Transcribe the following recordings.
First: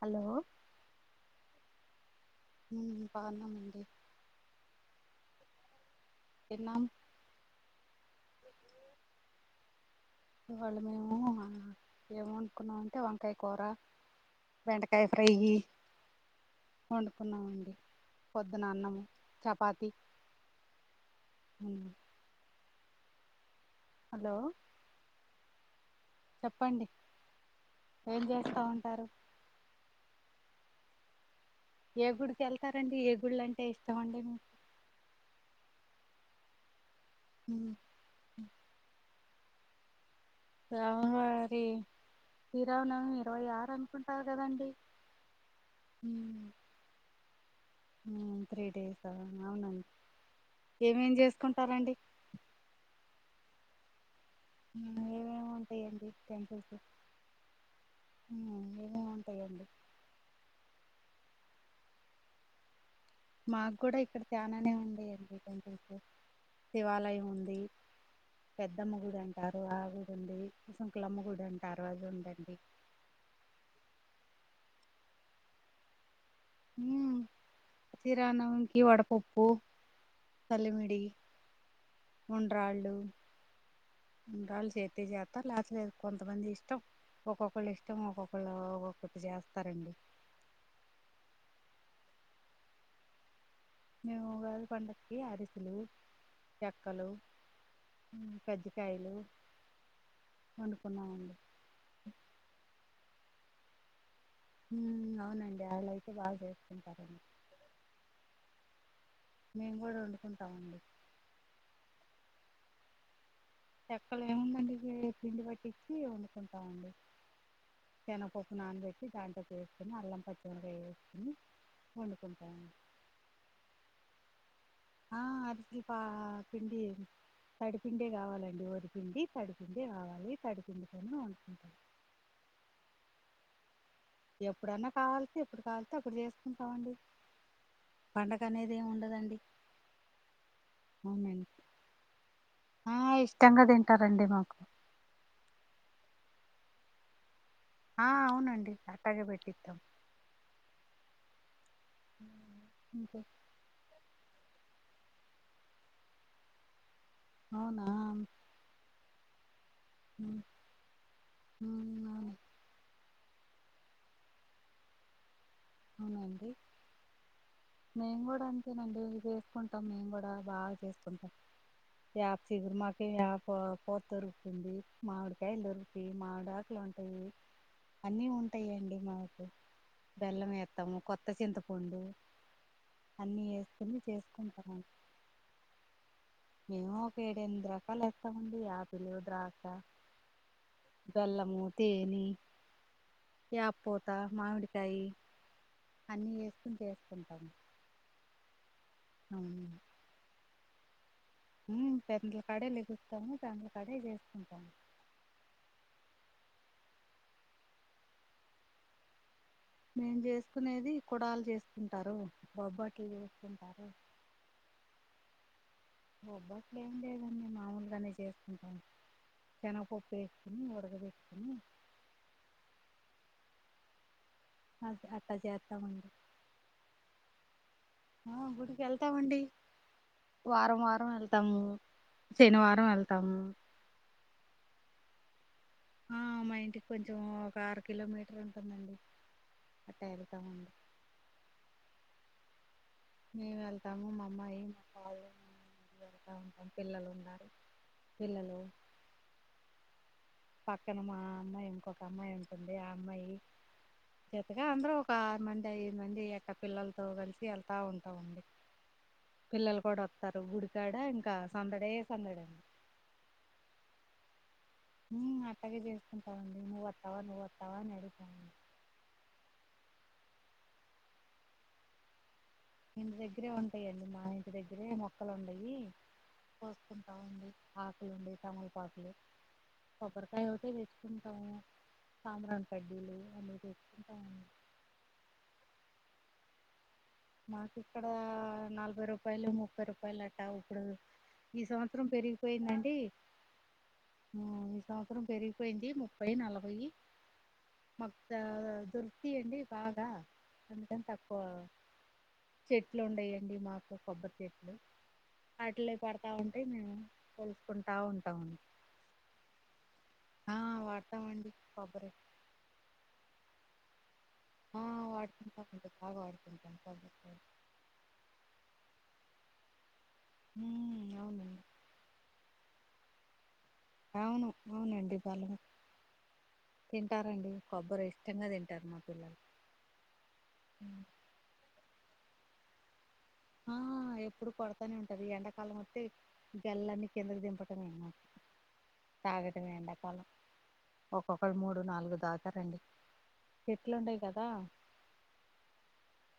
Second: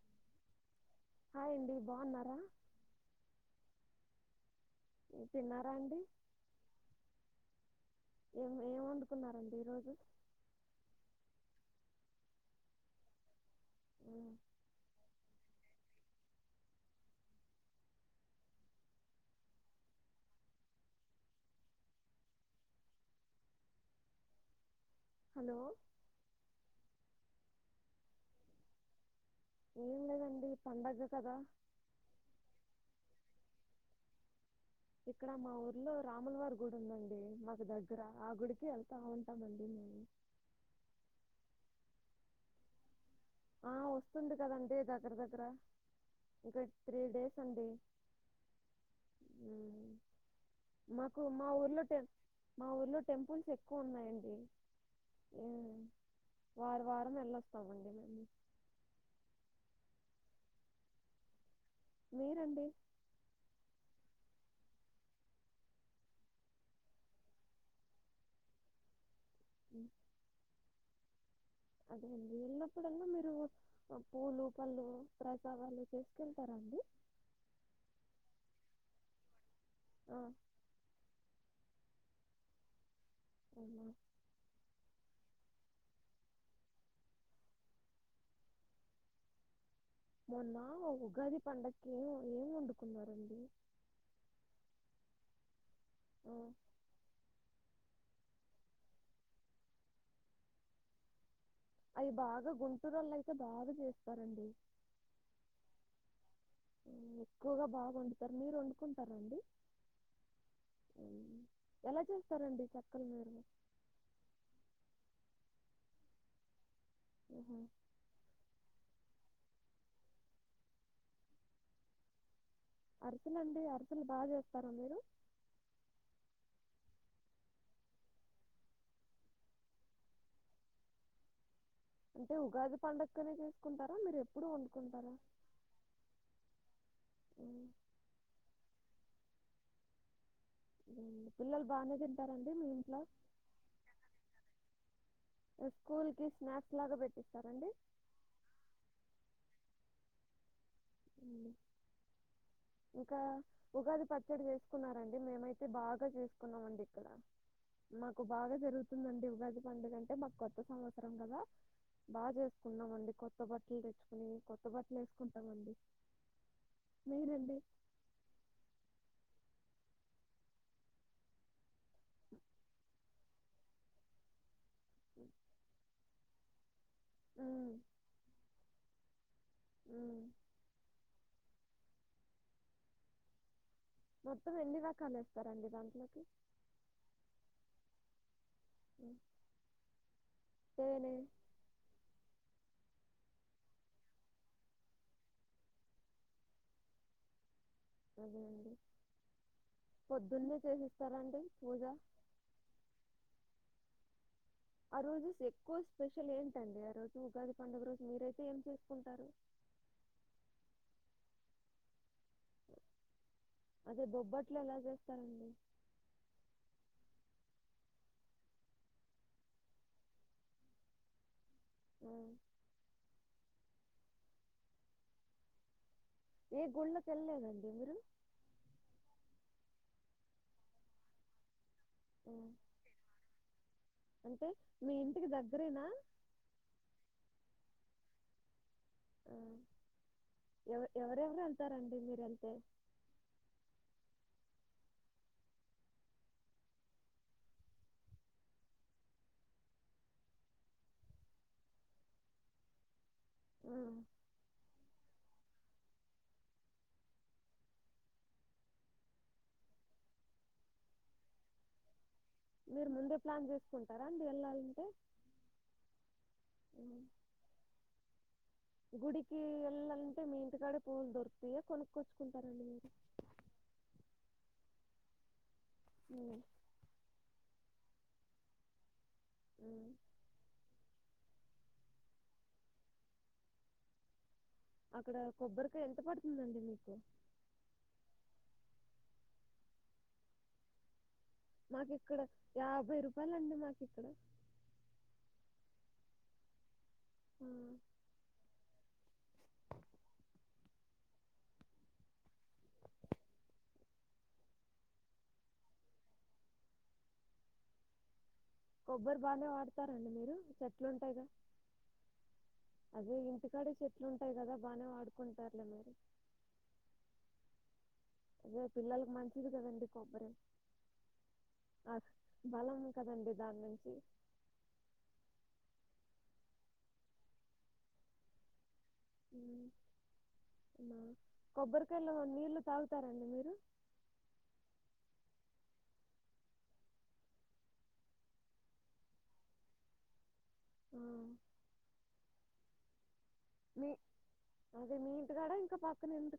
Hello hi అండి బాగున్నారా ఉమ్ బాన్నామండి తిన్నారా అండి తిన్నాం ఏం ఏం వంకున్నారండి ఈ రోజు ఇవాళ్ళ మేము ఏమ్ వనుకున్నాం అంటే వంకాయ కూర ఉమ్, బేండకాయ ఫ్రై వండుకున్నామండి పొద్దున అన్నము చపాతి ఉమ్ హలో హలో చెప్పండి ఏం చేస్తా ఉంటారు ఏం లేదండి పడగ కదా ఏగుడికి వెళ్తారండి ఏగుళ్ళ అంటే ఇష్టం అండి మీకు ఇక్కడ మా ఊర్లో రాములవారి గుడి ఉందండి మాకు ఉమ్, దగ్గర ఆ గుడికి వెళ్తాము అవున అండి రాములవారి శ్రీరామనవమి ఇరవై ఆరు ఆ అనుకుంటారు వస్తుంది కదండి దగ్గర దగ్గర ఇక త్రీ డేస్ అండి త్రీ డేస్ అవునండి ఉమ్ ఏమేం మాకు మా ఊర్లో చేసుకుంటారండి టె మా ఊర్లో టెంపుల్స్ ఎక్కువ ఉన్నాయండి ఉమ్, ఏమేమి ఉమ్ ఉంటాయండి టెంపుల్స్ వారు వారం వెళ్ళేస్తామండి ఉమ్ ఉమ్ ఏమెముంటాయండి మీరండి మాకు కూడా ఇక్కడ చనానే ఉండయండి టెంపుల్స్ శివాలయం ఉంది పెద్దమ్మగుడమ్ ఉమ్ సుంకులమ్మ గుడండి అదే అండి వెళ్ళినప్పుడల్ మీరు పూలు పళ్ళు ప్రసాదాలు చేస్ ఉమ్ శ్రీరామనవమికి వడ పప్ ప్పు ఆ! సాలివిడి ఉండ్రాళ్ళు అవునా! ఉండ్రాలు చేతే చేత్ స్త లేకపోతేలేదు కొంతమంది ఇష్టం ఒక్కొక్కళ్ళు ఇష్టం ఒక్కొక్కళ్ళ ఒక్కొక్కటి చేస్తారండి మొన్న ఉగాది పండకి ఏం ఏం వండుకున్నారండి మేముగాది పండకి అరిసలు ఆ! చెక్కలు కజ్జికాయలు వండుకున్నామండి అవి బాగా గుంటూరోళ్ళు అయితే బాగా చేస్ తరండి ఉమ్, అవునండి వాళ్ళు అయితే బాగా చేసుకుంటారండి ఎక్కువగా బాగ వండుతారు మీరు వండు తరండి మేము కూడా వండుకుంటామండి ఎలా చేస్తారండి చెక్కల్ మీరు చెక్కలు ఏముందన్డి పిండి పట్టిచ్చి వండుకుంటామండి ఆహా! సనప్పప్పు నానబెట్ ట్టి దాంట్లో వేసుకుని అల్లం పచ్చిమిర కాయ వేసుకుొని వండుకుంటాను అరి స్లండి అరిసేలు బాగా చేస్తారు ఆ అర్సిపా పిండి తడిపిండే కావాలండి వడిపిండి తడిపిండే కావాలి తడిపిండితోని వండుకుంటారు అంటే ఉగాది పండుగనే చేసుకుంటారు ఎప్పుడన్నా కావాలసి ఎప్పుడు కావల్సి అప్పుడు చేస్తుకుం కావండి హ్మ్. పండగ అనేది ఏమి ఉండదండి అవునండి పిల్లలు బానే తింటా ఆ ఇష్టంగా తింటారండి మాకు స్కూల్ కి స్నాక్స్ లాగా పెట్టిస్తారండి ఆ అవునండి అట్టాగ పెట్టిస్తాం ఇంకా ఇంకే ఉగాది ప ఇక్కడ చేసుకున్నారంండి మేమైతే బాగా చేసుకున్నాం అండి అవునా ందండి ఉగాది పండుగంటే మాకు ఉమ్, కొత్త సంవత్సరం కదా ఉమ్, బాగా అవును- చేసుకున్నామండి కొత్త కొత్త బట్టలు తెచ్చుకుని కొత్త బట్టలు వేసుకుంటాంమండి అవునండి మేము కూడా అంతేనండి ఇది వేసుకుంటా మేము కూడా బాగా చేస్తుంటాం వప్గురు మా పత దొరుకుతుంది మామిడికాయలు దొరికి మామిడ లు ఉంటాయి ఉమ్, అన్నీ ఉంటాయిండి మాకు ఉమ్. బెల్లం త్తము కొత్త చింతపండు అన్నీ మొత్తం ఎన్నిడి రకాలేస్తారండి దాంట్లోకి మేము ఒక ఏడు ఎనిమిది రకాలు ఇస్తామండి ఆయాపి లే ఉమ్. ద్రాకా తేనె వెల్లము తేని అపోత మామిడికాయి అన్నీ చేసుకుని వసుకుంటాము అదే అండి అ పొద్దున్నే చేసిస్తారండి పూజ పెద్దల కడే లెగుస్తాము పెండల కడే చేస్తుకుంటాము ఆ రోజుస్ ఎక్కువ స్పెషల్ ఏంటండి ఆ రోజు ఉగాది పండుగ రోజు మీరైతే ఏం చేసుకుంటారు మేము చేసుకునేది కుడలు చేసుకుంటారు బబ్బాటిటీ వ వస్తంంటారు సరండి బొబ్బట్లు ఏం లేదండి మాముూలుగానే చేసుకుంటాం జనపప్పు వేసుకుని ఉడగ వేసుకుని అ అ అట్టజ అత్త మ ఏ గుళ్ళకి వెళ్ళలేదండి మీరు ఆ గుడికి వెళ్తామండి వారం వారం వెళ్తాము ఆ. శనివారం వెళ్తాము అంటే మీ ఇంటికి దగ్గ ఆ మా ఇంటికి కొంచెం ఒక ఆరు కిలోమీటర్ ఉ ఆ ఎవ ఎవరెవరు వెళ్తారండి మీరు వెళ్తే మే వెళ్తాము మా అమ్మాయి మా పా తా ఉంటాం పిల్లలు ఉన్నారు పిల్లలు పక్కన మా అమ్మాయి ఇంకొక అమ్మాయి ఉంటుంది అమ్మాయి ఆ. చెత్తగా అందరు ఒక మంది ఐదు మంది అక్కడ పిల్లలతో కలిసి వెళ్తా ఉంటావుండి పిల్లలు కూడా వస్తారు గుడికాడ ఇంకా సందడ మీరు ముందే ప్లాన్ చేసుకుంటారా అండి వెళ్ళాలి అలాగే చేసుకుంటావండి ఆ. నువ్ వస్తావా నువ్వు వస్తావా అని అడుగుతావండి పిల్లంటే మీ ఇంటికాడి పూలు దొరికుతయా కొనుక్కొచ్చుకుంట ఇంటి దగ్గరే ఉంటాయిడి మా ఇంటి దగ్గరే మొక్కలు ఉండయి ఆ. పోసుంటావుండి ఆకులుండి తమలపాకులు ఆ. కొబ్బరికాయ్ ఒకటే తెచు ఇంకా సాంబ్రాణి కడ్డీలు అన్నీ తెచ్చుకుంటాము అక్కడ కొబ్బరికాయ ఎంత పడుతుందండి మీకు మాకు ఇక్కడ నలభై రూపాయలు ముప్పై రూపాయలు అట్టా ఇప్పుడు ఈ మాకు సంవత్సరం ఇక్కడ పెరిగిపోయిందండి యాభై రూపాయలండి మాకు ఇక్కడ ఉమ్ ఈ సంవత్సరం పెరిగిపోయింది ము ప్పై నలభై ఆ. మాకు దొరుకుతాయి అండి బాగా అందుకని తక్కువ చెట్లు ఉండయండి మాకు కొబ్బరి చెట్లు అట్లే పడతా ఉంటాయి మేము పొలుసుకుంటా ఉంటాము కొబ్బరి బానే వాడతారండి మీరు చెట్లుంటాయి క వాడతామండి కొబ్బరి అదే ఇ ఇంటికాడే చెట్లు ఉంటాయి కదా ఆ బాగానే వాడుకుంటారులే వాడుకుంటామండి మీరు బాగా వాడుకుంటాం కొబ్బరికాయ అదే పిల్లలకు మంచిది కదండి కొబ్బరి ఉమ్ అవును ఆ, బలం కదండి దానినుంచి అవును అవునండి బలమే తింటారండి కొబ్బరి ఇష్టంగా తింటారు మా పిల్లలు ఉమ్ మా ఉమ్. కొబ్బరికాయలో నీళ్లు తాగుతా ఆ ఆ గల్లన్ని కిందకి దింపటమే తాగటం ఎండకాలం ఆ, ఒకొక్కరు మూడు నాలుగు తాగుతారండి మీ అదే మీ ఇంటికాడ ఇంకా పక్కన ఎందు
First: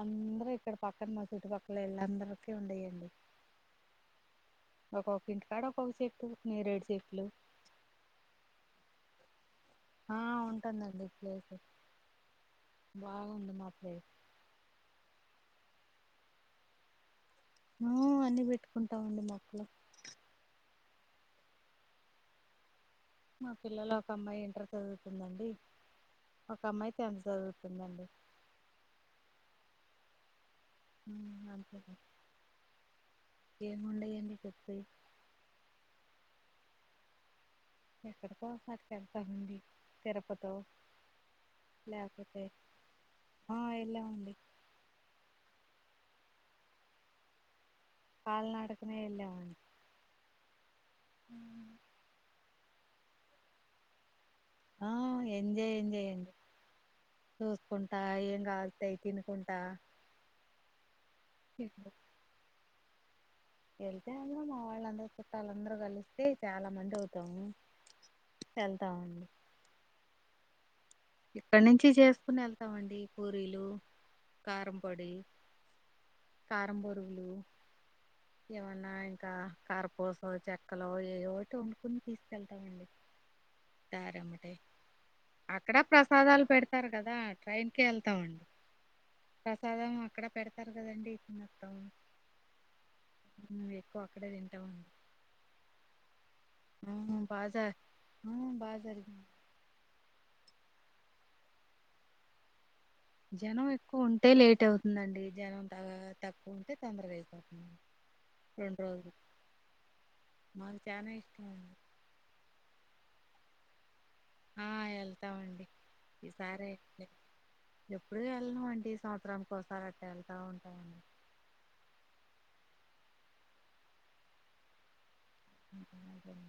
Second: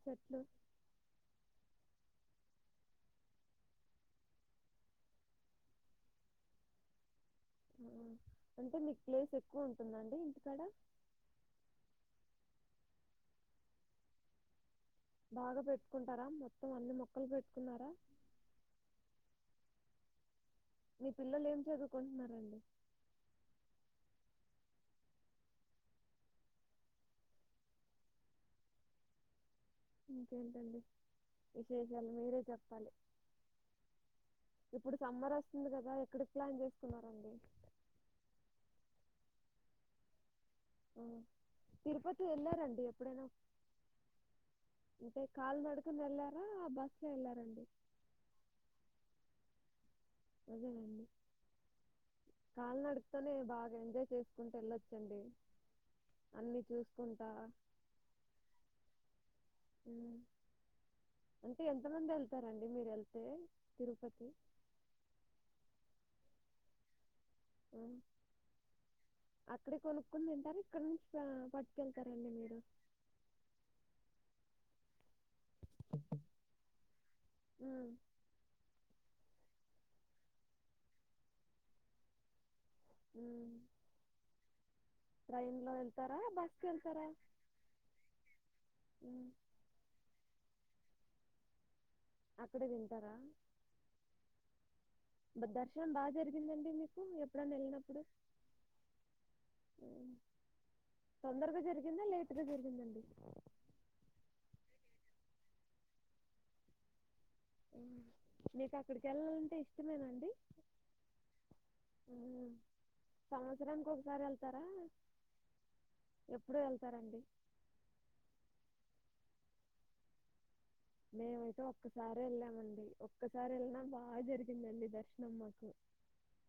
అందరు ఇక్కడ పక్కన మా చుట్టుపక్కల ఇళ్ళందరిక ఉండయండి ఒకొక్క ఇంటికాడ ఒక్కోచెట్టు నేరేడు చెట్లు ఉమ్ అంటే మీకు ప్లేస్ ఎక్కు ఆ ఉంటుందండి ప్లేస్ బాగుంది మా ప్లేస్ బాగా పెట్టుకుంటారా మొత్తం అన్ని మొ ఉమ్ అన్నీ పెట్టుకుంటాం అండి మొక్కలు మీ పిల్లలు ఏం చదువుకుంటున్నారండి మా పిల్లలు ఒక అమ్మాయి ఇంటర్ చదువుతుందండి ఒక అమ్మాయి టెన్త్ చదువుతుందండి ఇంకేంటండి అంతే విశేషాలు మీరే చెప్పాలి ఏముండయండి చెప్పి ఇప్పుడు సమ్మర్ వస్తుంది కదా ఎక్కడికి ప్లాన్ చేస్తున్నారండి ఎక్కడికోసాటికి వెళ్తాం అండి తిరుపతి ఆ తిరుపతి వెళ్ళారా అండి ఎప్పుడైనా ఆ వెళ్ళామండి అంటే కాలీనడకని వెళ్లారా బస్లో వెళ్ళారా అండి కాలీ నడకనే వెళ్ళాం అండి అదేనండి కాలీ నడకతోనే బాగా ఎంజాయ్ చేస్త ఆ ఎంజేయ్ ఎంజేయ అండి అన్ని చూసుకుంటా చూసుకుంటా ఏం కావాల్సితే అవి తినుకుంటా ఉమ్ అంటే ఎంత మంది వెళ్తారండి మీరు వెళ్తే వెళ్తే తిరుపతి అందరూ మా వాళ్ళందరు చుట్టాలందరు కలిస్తే చాలా మంది అవుతా ఉమ్ అక్కడే కొనుక్కొని తి ఇక్కడ నుంచి చేసుకుని మీరు వెళ్తామండి పూరీలు కారం పొడి కారం బొరుగులు ఉమ్, ఏమన్నా ఇంకా కార్పోసో చెక్కలో ఏవోటీ వండుకుని తీసుకెళ్త అండి ఉమ్. [unintelligible] ట్రైన్లో అక్కడ వెళ్తారా ప్రసాదాలు బస్కి పెడతారు వెళ్తారా కదా ట్రైన్ కే వెళ్తామండి ఉమ్. ప్రసాదం అక్కడ పెడతారు కదండి తిని వత్తం అక్కడే తిం ఉమ్ ఎక్కువ అక్కడే తింటామండి బ- దర్శనం [unintelligible] ఆ, మీకు ఎప్పుడన్నా బాగా వెళ్ళినప్పుడు ఆ బాగా జరిగింది ఉమ్ తొందరగా జరిగిందా లేట్గా జరిగిందండి జనం ఎక్కువ ఉంటే లేట్ అవుతుందండి జనం తక్కువ ఉంటే తొందరగా అంది ఆ నీకు అక్కడికి వెళ్ళాలంటే ఇష్టమేనాండి మాకు చానా ఇష్టం అండి సంవత్సరం ఇంకొకసారి వెళ్తారా ఈ ఎప్పుడు సారే అండి వెళ్తారండి ఎప్పుడు వెళ్ళాం అండి ఈ సంవత్సరం కో వెళ్తా ఉంటాం మేమైతే ఒక్కసారి వెళ్ళామండి ఒక్కసారి వెళ్ళిన బాగా జరిగిందడి దర్శనం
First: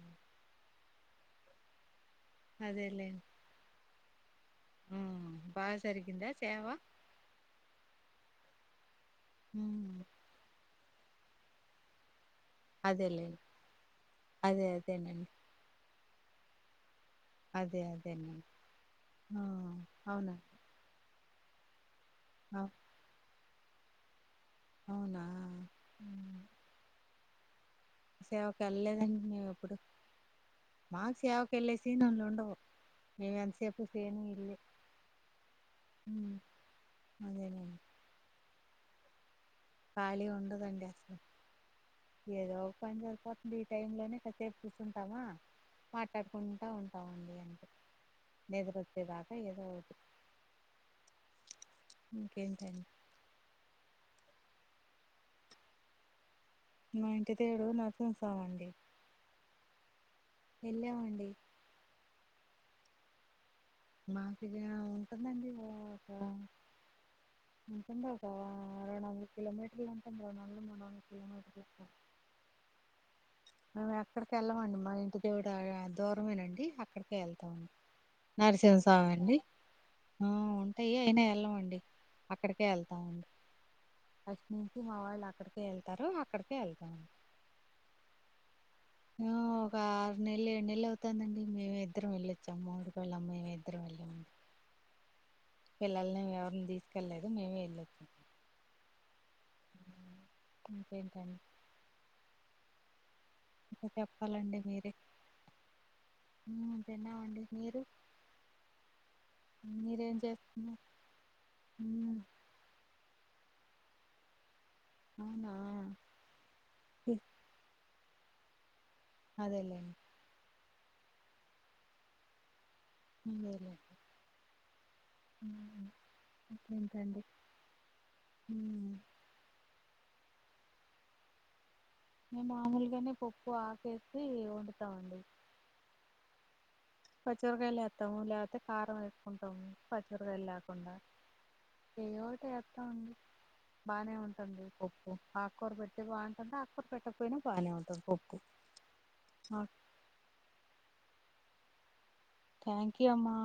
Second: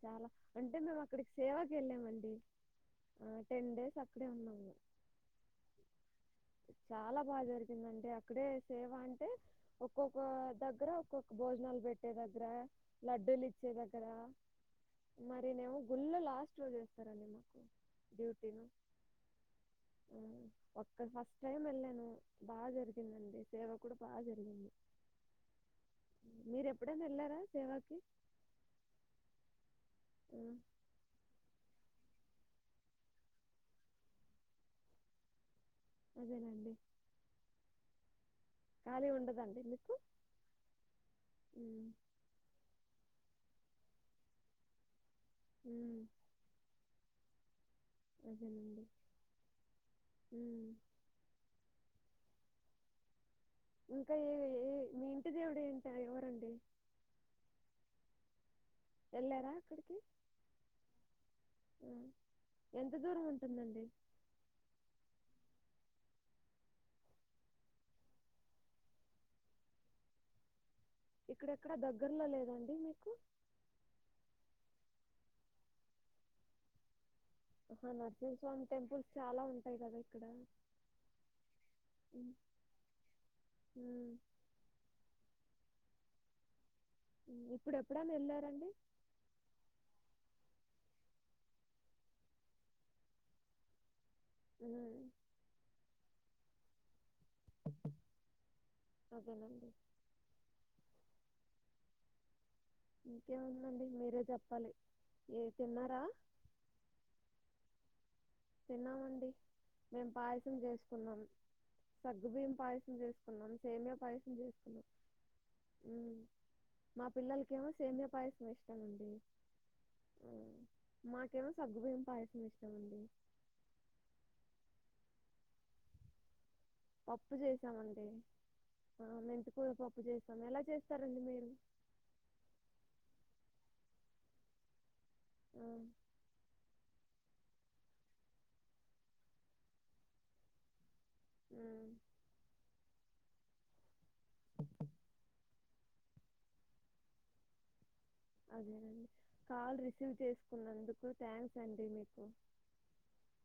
చాలా అంటే మేము అక్కడికి సేవకి వెళ్ళామని అదేలేండి టెన్ డేస్ అక్కడే ఉన్నాము ఆ బాగా జరిగిందా సేవ బాగా జరిగిందండి సేవ అంటే ఉమ్ ఒక్కొక్క దగ్గర ఒక్కొక్క భోజనాలు పెట్టే దగ్గర అదేలేండి లడ్డూలు ఇచ్చే దగ్గర అదే అదేనండి మరి నేమ గుళ్లో లాస్ట్ రోజు అదే అదేనండి డ్యూటీ ఆ అవునా ఒక్క టైమ్ వెళ్ళాను బాగా అవ్- జరిగిందండి సేవ కూడా బాగా జరిగింది అవునా మీరు ఎప్పుడైన్నా వెళ్లారా సేవకు వెళ్ళలేదండి మేము ఎప్పుడు హ్మ్. మాకు సేవకు వెళ్ళే సీన్లు ఉండవు మేమెంతసేపు సేమ్ ఇల్లే అదేనండి. అదేలే ఖాలీ ఉండదండి మీకు? ఖాళీ ఉండదండి హ్మ్. ఏదో పని ఈ టైం లోనే కాసేపు కూర్చుంటామా హ్మ్. మాట్లాడుకుంటా ఉంటామండి నిద్ర అదేనండి. వచ్చేదాకా ఏదో ఒకటి హ్మ్. ఇంకేం చేస్తాం ఇంకా ఏ ఏ మీ ఇంటి దేవుడు ఏంట ఎవరండి మా ఇంటి దేవుడు నరసింహస్వామి అండి వెళ్లారా అక్కడికి వెళ్ళామండి ఆ! ఎంత దూరం ఉ మాకు ఇది ఉంటుందండి ఓ ఉంటుంది ఒక రెండువందల కిలోమీటర్లు అ ఇక్కడెక్కడ దగ్గర్లో లేదండి మీకు మేము ఎక్కడికి వెళ్ళామండి మా ఇంటి దేవుడు దూరమేనండి అక్కడిక వెళ్తాం ఆహా! నరసింహస్వామి టెంపుల్స్ అండి చాలా ఉంటాయి కదా ఇక్కడ. ఆ ఉంటాయి అయినా వెళ్ళమండి హ్మ్. అక్కడికే వెళ్తామండి హ్మ్. ఫస్ట్ నుంచి మా వాళ్ళు అక్కడికే వెళ్తారూ అక్కడికే వెళ్తా ఉండి ఇప్పుడు ఎప్పుడైనా వెళ్ళారండి ఒక ఆరు నెల్లు ఏడు నెల్లు అవుతుందండి మేమిద్దరం వెళ్ళొచ్చాం మొగుడు పెళ్ళాలం మేమిద్దరం వెళ్ళాము హు పిల్లల్ని ఎవరిని తీసుకెళ్లలేదు అవునండి ఏంటండీ ఇంకేముందండి ఇంకా మీరే చెప్పాలండి చెప్పాలి మీరే ఏ తిన్నారా తిన్నామండి మీరు తిన్నామండి మేం మీరేం పాయసం చేస్తున్నారు చేసుకున్నాం ఉమ్, సగ్గు బియ్యం పాయసం చేసుకున్నాం సేమియా పాయసం చేస్ అవునా మా పిల్లలకేమో సేమ్య పాయసం ఇష్టం అండి అదేలే మ్మ్. మాకేమో సగ్గుబియ్యం పాయసం ఇష్టమండి హుహు హు పప్పు చేసామండి ఉమ్, ఆ మెంతకూర పప్పు పప్పు చేస్తాం ఎలా చేస్తారండి మీరు మేము మామూలుగానే పప్పు ఆకేసి వండుతాంండి ఆ పచ్చిమిరపకాయలు వేస్తాము లేకపోతే కారం వేసుకుంటాము పచ్చిమిరపకాయలు లేకుండా మ్మ్. ఏవో ఓటి వేస్తాం అండి బాగానే ఉంటుంది పప్పు ఆకూరు పెట్టి బాగుంటుంది ఆకూరు పెట్టకపోయినా బాగానే ఉంటుంది పప్పు అదేనా కాల్ రిసీవ్ చేసుకున్నందుకు థ్యాంక్స్ అండి మీకు థ్యాంక్ యూ అమ్మా